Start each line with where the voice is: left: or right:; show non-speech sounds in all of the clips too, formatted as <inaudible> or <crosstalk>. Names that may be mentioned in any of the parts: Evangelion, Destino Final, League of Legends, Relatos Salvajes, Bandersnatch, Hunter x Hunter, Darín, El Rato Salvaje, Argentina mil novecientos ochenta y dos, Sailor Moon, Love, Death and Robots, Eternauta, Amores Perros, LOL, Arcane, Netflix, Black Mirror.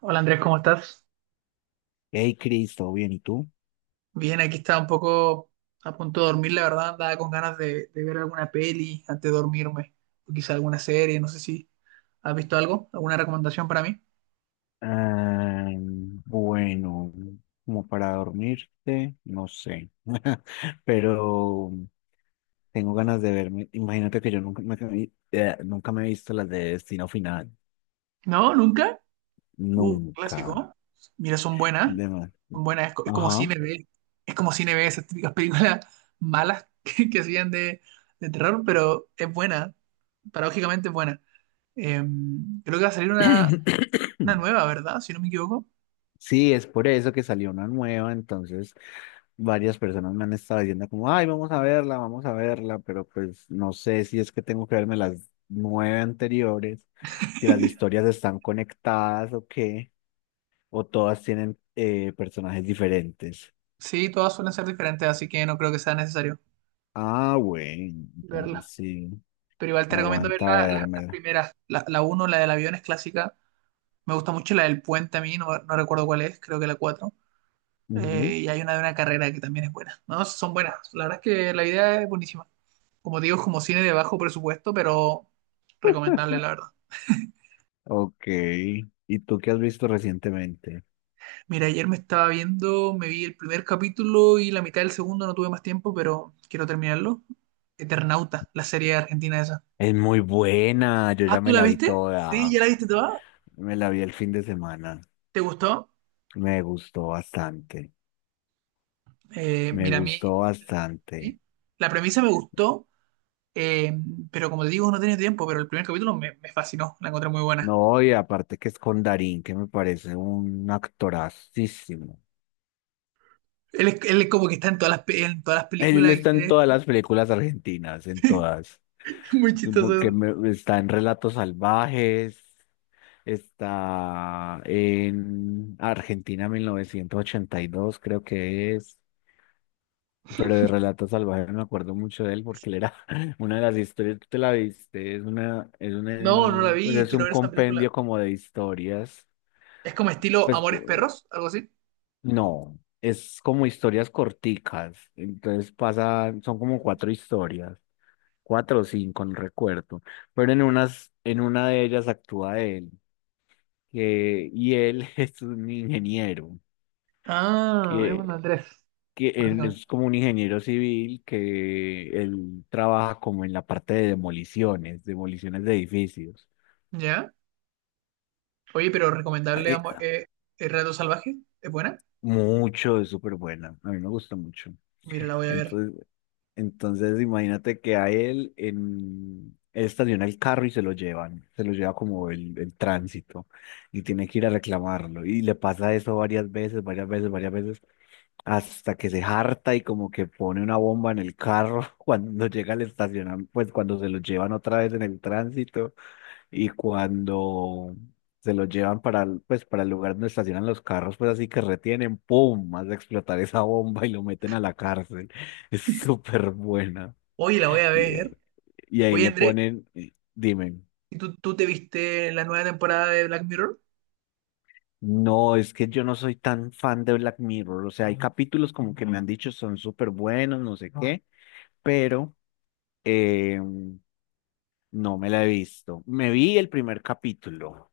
right: Hola Andrés, ¿cómo estás?
left: Hey, Chris, ¿todo bien? ¿Y tú?
right: Bien, aquí estaba un poco a punto de dormir, la verdad, andaba con ganas de ver alguna peli antes de dormirme, o quizá alguna serie, no sé si has visto algo, alguna recomendación para mí.
left: Ah, bueno, como para dormirte, no sé. <laughs> Pero tengo ganas de verme. Imagínate que yo nunca me he visto las de Destino Final,
right: No, nunca.
left: nunca.
right: Clásico, ¿no? Mira,
left: De más.
right: son buenas, es como
left: Ajá.
right: cine B, esas típicas películas malas <laughs> que hacían de terror, pero es buena, paradójicamente es buena. Creo que va a salir una
left: <clears throat>
right: nueva, ¿verdad? Si no me equivoco.
left: Sí, es por eso que salió una nueva, entonces varias personas me han estado diciendo como, ay, vamos a verla, pero pues no sé si es que tengo que verme las nueve anteriores, si las historias están conectadas o qué, o todas tienen personajes diferentes.
right: Sí, todas suelen ser diferentes, así que no creo que sea necesario
left: Ah, bueno, entonces
right: verlas.
left: sí,
right: Pero igual te recomiendo ver
left: aguanta
right: las
left: vérmela.
right: primeras. La 1, la del avión es clásica. Me gusta mucho la del puente a mí, no, no recuerdo cuál es, creo que la 4.
left: Ujú.
right: Y hay una de una carrera que también es buena. No, son buenas. La verdad es que la idea es buenísima. Como te digo, es como cine de bajo presupuesto, pero recomendable, la verdad.
left: Ok, ¿y tú qué has visto recientemente?
right: Mira, ayer me estaba viendo, me vi el primer capítulo y la mitad del segundo, no tuve más tiempo, pero quiero terminarlo. Eternauta, la serie argentina esa.
left: Es muy buena, yo
right: Ah,
left: ya
right: ¿tú
left: me
right: la
left: la vi
right: viste? Sí, ¿ya
left: toda,
right: la viste toda?
left: me la vi el fin de semana,
right: ¿Te gustó?
left: me gustó bastante. Me
right: Mira, a mí
left: gustó
right: la, pre-
left: bastante.
right: ¿sí? La premisa me gustó, eh, pero como te digo, no tenía tiempo, pero el primer capítulo me fascinó, la encontré muy buena.
left: No, y aparte que es con Darín, que me parece un actorazísimo.
right: Él es como que está en todas las, pe- en todas las
left: Él
right: películas y
left: está en
right: series.
left: todas las películas argentinas, en todas.
right: <laughs> Muy
left: Que
right: chistoso.
left: me- está en Relatos Salvajes, está en Argentina 1982 creo que es. Pero de Relatos Salvajes me acuerdo mucho de él
right: Eso.
left: porque él era <laughs> una de las historias. Tú te la viste,
right: No, no la
left: pues
right: vi,
left: es
right: quiero
left: un
right: ver esa película.
left: compendio como de historias.
right: Es como estilo
left: Pues
right: Amores Perros, algo así.
left: no, es como historias corticas, entonces pasa, son como cuatro historias, cuatro o cinco, no recuerdo, pero en una de ellas actúa él, y él <laughs> es un ingeniero,
right: Ah, es un
left: que,
right: Andrés,
left: que él
right: básicamente.
left: es como un ingeniero civil, que él trabaja como en la parte de demoliciones, demoliciones de edificios.
right: ¿Ya? Oye, pero recomendable
left: Eh,
right: El Rato Salvaje, ¿es buena?
left: mucho, es súper buena, a mí me gusta mucho.
right: Mira, la voy a ver.
left: Entonces, Entonces, imagínate que a él, él estaciona el carro y se lo llevan, se lo lleva como el tránsito, y tiene que ir a reclamarlo. Y le pasa eso varias veces, varias veces, varias veces, hasta que se harta y como que pone una bomba en el carro <laughs> cuando llega al estacionamiento, pues cuando se lo llevan otra vez en el tránsito, y cuando se lo llevan para el lugar donde estacionan los carros, pues así que retienen, ¡pum! Más de explotar esa bomba y lo meten a la cárcel. <laughs> Es súper buena.
right: Oye, la voy a
left: Y, eh,
right: ver.
left: y ahí
right: Oye,
left: le
right: Andrés,
left: ponen, dime.
right: ¿y tú te viste la nueva temporada de Black Mirror?
left: No, es que yo no soy tan fan de Black Mirror, o sea, hay capítulos como que me han dicho son súper buenos, no sé qué, pero eh, no me la he visto. Me vi el primer capítulo,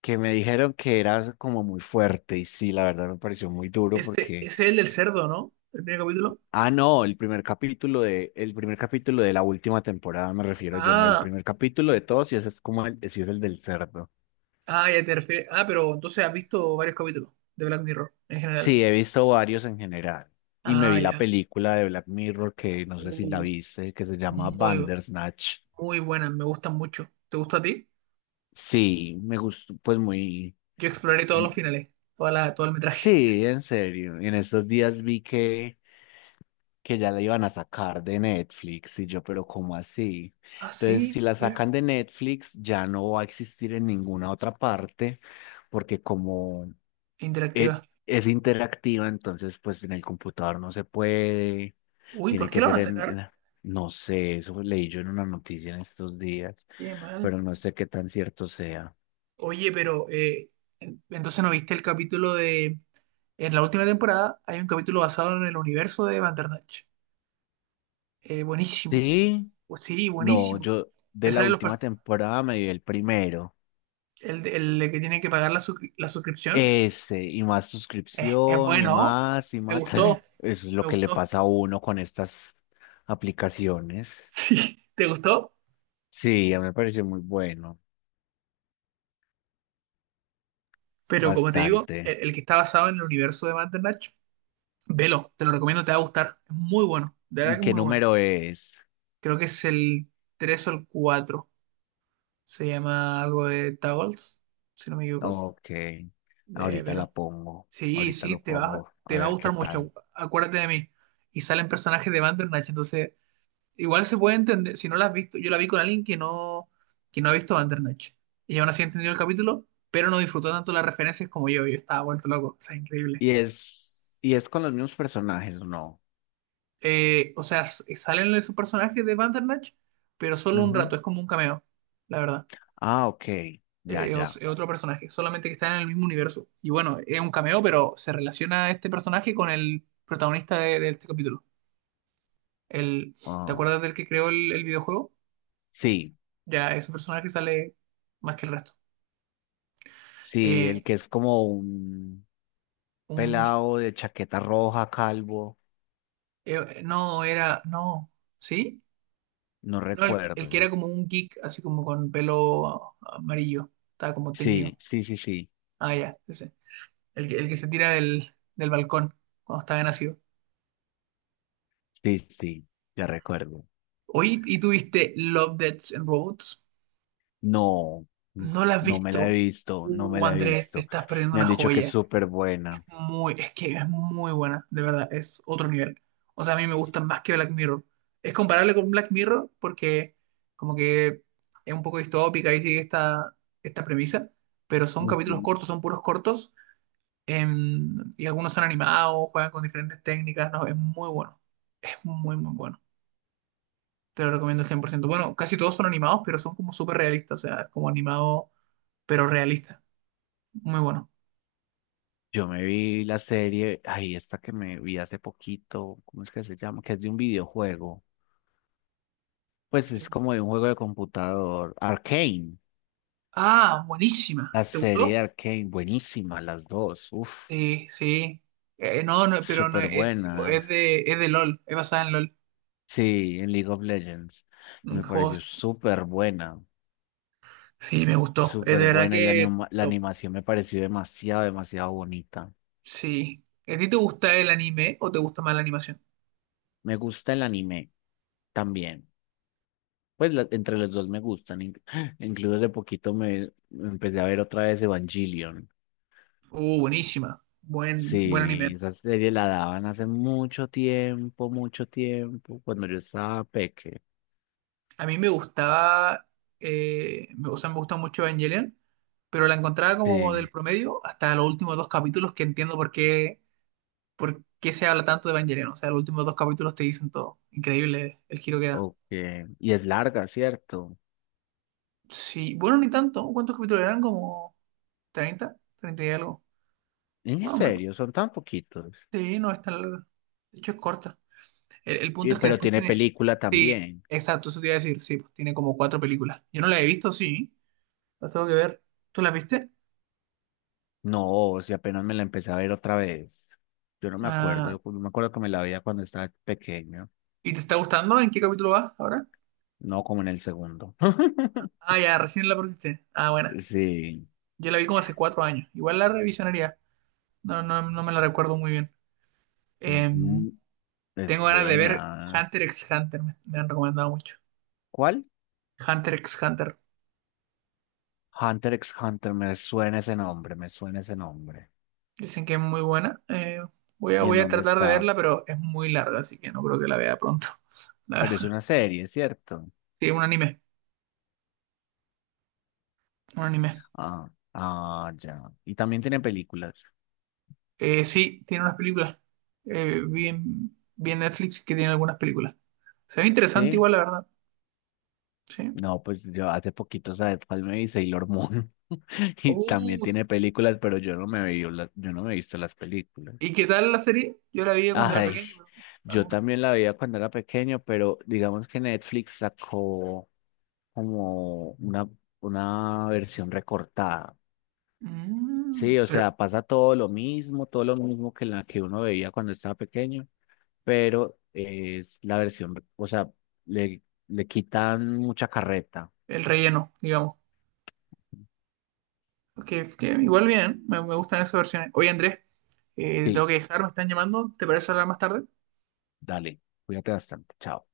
left: que me dijeron que era como muy fuerte, y sí, la verdad me pareció muy duro
right: Ese,
left: porque,
right: ese es el del cerdo, ¿no? El primer capítulo.
left: ah, no, el primer capítulo de la última temporada me refiero yo. No, el
right: Ah,
left: primer capítulo de todos, y ese es como el, sí, es el del cerdo.
right: ah, ya te refieres. Ah, pero entonces has visto varios capítulos de Black Mirror en general.
left: Sí, he visto varios en general y me
right: Ah,
left: vi la
right: ya.
left: película de Black Mirror, que no sé si la
right: Uh,
left: viste, que se llama
right: Muy,
left: Bandersnatch.
right: muy buenas, me gustan mucho. ¿Te gusta a ti?
left: Sí, me gustó, pues muy.
right: Yo exploré todos los finales, todo el metraje.
left: Sí, en serio. Y en estos días vi que ya la iban a sacar de Netflix y yo, pero ¿cómo así?
right: Ah,
left: Entonces, si
right: sí,
left: la
right: mira.
left: sacan de Netflix, ya no va a existir en ninguna otra parte, porque como e-
right: Interactiva.
left: es interactiva, entonces pues en el computador no se puede,
right: Uy, ¿por
left: tiene
right: qué
left: que
right: la van
left: ser
right: a sacar?
left: en- no sé, eso leí yo en una noticia en estos días,
right: Qué mal.
left: pero no sé qué tan cierto sea.
right: Oye, pero entonces no viste el capítulo de. En la última temporada hay un capítulo basado en el universo de Bandersnatch. Buenísimo.
left: Sí.
right: Pues sí,
left: No,
right: buenísimo.
left: yo de
right: Te
left: la
right: sale los pers-
left: última temporada me vi el primero.
right: el, el que tiene que pagar la suscripción.
left: Ese, y más
right: Es
left: suscripción, y
right: bueno.
left: más, y
right: Me
left: más.
right: gustó,
left: <laughs> Eso es
right: me
left: lo que le
right: gustó.
left: pasa a
right: <laughs>
left: uno con estas aplicaciones.
right: Sí, te gustó.
left: Sí, a mí me pareció muy bueno,
right: Pero como te digo,
left: bastante.
right: el que está basado en el universo de Bandersnatch, velo, te lo recomiendo, te va a gustar. Es muy bueno, de verdad
left: ¿Y
right: que es
left: qué
right: muy bueno.
left: número es?
right: Creo que es el 3 o el 4. Se llama algo de Tables, si no me equivoco.
left: Ok,
right: De
left: ahorita la
right: velo.
left: pongo,
right: Sí,
left: ahorita
right: sí,
left: lo pongo, a
right: te va a
left: ver qué
right: gustar
left: tal.
right: mucho, acuérdate de mí. Y salen personajes de Bandersnatch, entonces igual se puede entender, si no la has visto, yo la vi con alguien que no, ha visto Bandersnatch. Y aún así entendió el capítulo, pero no disfrutó tanto las referencias como yo estaba vuelto loco, o sea, increíble.
left: Y es con los mismos personajes, ¿o no?
right: O sea, salen esos personajes de Bandersnatch, pero solo un
left: Ujú.
right: rato, es como un cameo, la verdad.
left: Ah, ok, ya, ya.
right: Es otro personaje, solamente que está en el mismo universo. Y bueno, es un cameo, pero se relaciona este personaje con el protagonista de este capítulo. El, ¿Te
left: Ah,
right: acuerdas del que creó el videojuego?
left: sí.
right: Ya ese personaje sale más que el resto.
left: Sí, el
right: Eh,
left: que es como un
right: un,
left: pelado de chaqueta roja, calvo,
right: no, era, no, ¿sí?
left: no
right: No, el que
left: recuerdo.
right: era como un geek, así como con pelo amarillo, estaba como teñido.
left: Sí, sí, sí, sí,
right: Ah, ya, ese. El que se tira del balcón cuando estaba nacido.
left: sí, sí, ya recuerdo.
right: Oye, ¿y tuviste Love, Death and Robots?
left: No, n-
right: ¿No la has
left: no me la he
right: visto?
left: visto, no me la he
right: Andrés, te
left: visto.
right: estás perdiendo
left: Me
right: una
left: han dicho que es
right: joya.
left: súper buena.
right: Es que es muy buena, de verdad, es otro nivel. O sea, a mí me gusta más que Black Mirror. Es comparable con Black Mirror porque como que es un poco distópica y sigue esta premisa, pero son capítulos
left: Ujú.
right: cortos, son puros cortos, y algunos son animados, juegan con diferentes técnicas, no, es muy bueno, es muy, muy bueno. Te lo recomiendo al 100%. Bueno, casi todos son animados, pero son como súper realistas, o sea, es como animado, pero realista. Muy bueno.
left: Yo me vi la serie, ay, esta que me vi hace poquito, ¿cómo es que se llama? Que es de un videojuego. Pues
right: ¿Te
left: es
right: gu-
left: como de un juego de computador, Arcane.
right: Ah, buenísima.
left: La
right: ¿Te
left: serie
right: gustó?
left: de Arcane, buenísima, las dos, uf,
right: Sí, sí. No, no, pero no
left: súper
right: es, sí,
left: buenas.
right: es de LOL, es basada en LOL.
left: Sí, en League of Legends. Y
right: Un
left: me
right: juego-
left: pareció súper buena,
right: Sí, me gustó. Es
left: súper
right: de verdad
left: buena. Y la,
right: que
left: anima- la
right: top.
left: animación me pareció demasiado, demasiado bonita.
right: Sí. ¿A ti te gusta el anime o te gusta más la animación?
left: Me gusta el anime también. Pues entre los dos me gustan. <gasps> Incluso de poquito me empecé a ver otra vez Evangelion.
right: Buenísima. Buen anime.
left: Sí, esa serie la daban hace mucho tiempo, cuando yo estaba peque.
right: A mí me gustaba, o sea, me gusta mucho Evangelion, pero la encontraba como
left: Sí,
right: del promedio hasta los últimos dos capítulos que entiendo por qué, se habla tanto de Evangelion. O sea, los últimos dos capítulos te dicen todo. Increíble el giro que da.
left: ok. Y es larga, ¿cierto?
right: Sí, bueno, ni tanto. ¿Cuántos capítulos eran? ¿Como 30, 30 y algo?
left: En
right: Más o menos.
left: serio, son tan poquitos.
right: Sí, no es tan larga. De hecho, es corta. El punto es que
left: Pero
right: después
left: tiene
right: tiene.
left: película
right: Sí,
left: también.
right: exacto, eso te iba a decir. Sí, pues tiene como cuatro películas. Yo no la he visto, sí. La tengo que ver. ¿Tú la viste?
left: No, si apenas me la empecé a ver otra vez. Yo no me acuerdo,
right: Ah,
left: yo me acuerdo que me la veía cuando estaba pequeño,
right: ¿y te está gustando? ¿En qué capítulo vas ahora?
left: no, como en el segundo. <laughs>
right: Ah, ya, recién la pusiste. Ah, buena.
left: Sí,
right: Yo la vi como hace 4 años. Igual la revisionaría. No, no, no me la recuerdo muy bien.
left: es,
right: Em,
left: mu- es
right: Tengo ganas de ver
left: buena.
right: Hunter x Hunter. Me han recomendado mucho.
left: ¿Cuál?
right: Hunter x Hunter.
left: Hunter x Hunter, me suena ese nombre, me suena ese nombre.
right: Dicen que es muy buena. Voy a,
left: ¿Y en
right: voy a
left: dónde
right: tratar de
left: está?
right: verla, pero es muy larga, así que no creo que la vea pronto. <laughs> La
left: Pero es
right: verdad.
left: una serie, ¿cierto?
right: Sí, un anime, un anime.
left: Ah, ah, ya. Y también tiene películas,
right: Sí, tiene unas películas. Vi en Netflix que tiene algunas películas. Se ve interesante
left: ¿sí?
right: igual, la verdad. Sí.
left: No, pues yo hace poquito, ¿sabes cuál me vi? Sailor Moon. <laughs>
right: Uh,
left: Y también tiene películas, pero yo no me vi, yo no me he visto las películas.
right: ¿Y qué tal la serie? Yo la vi cuando era
left: Ay,
right: pequeño, pero
left: yo
right: algunas.
left: también la veía cuando era pequeño, pero digamos que Netflix sacó como una, versión recortada. Sí, o
right: Pero
left: sea, pasa todo lo mismo que la que uno veía cuando estaba pequeño, pero es la versión, o sea, le, le quitan mucha carreta.
right: el relleno, digamos. Que igual bien, me gustan esas versiones. Oye, Andrés, tengo
left: Sí.
right: que dejar, me están llamando. ¿Te parece hablar más tarde?
left: Dale, cuídate bastante. Chao.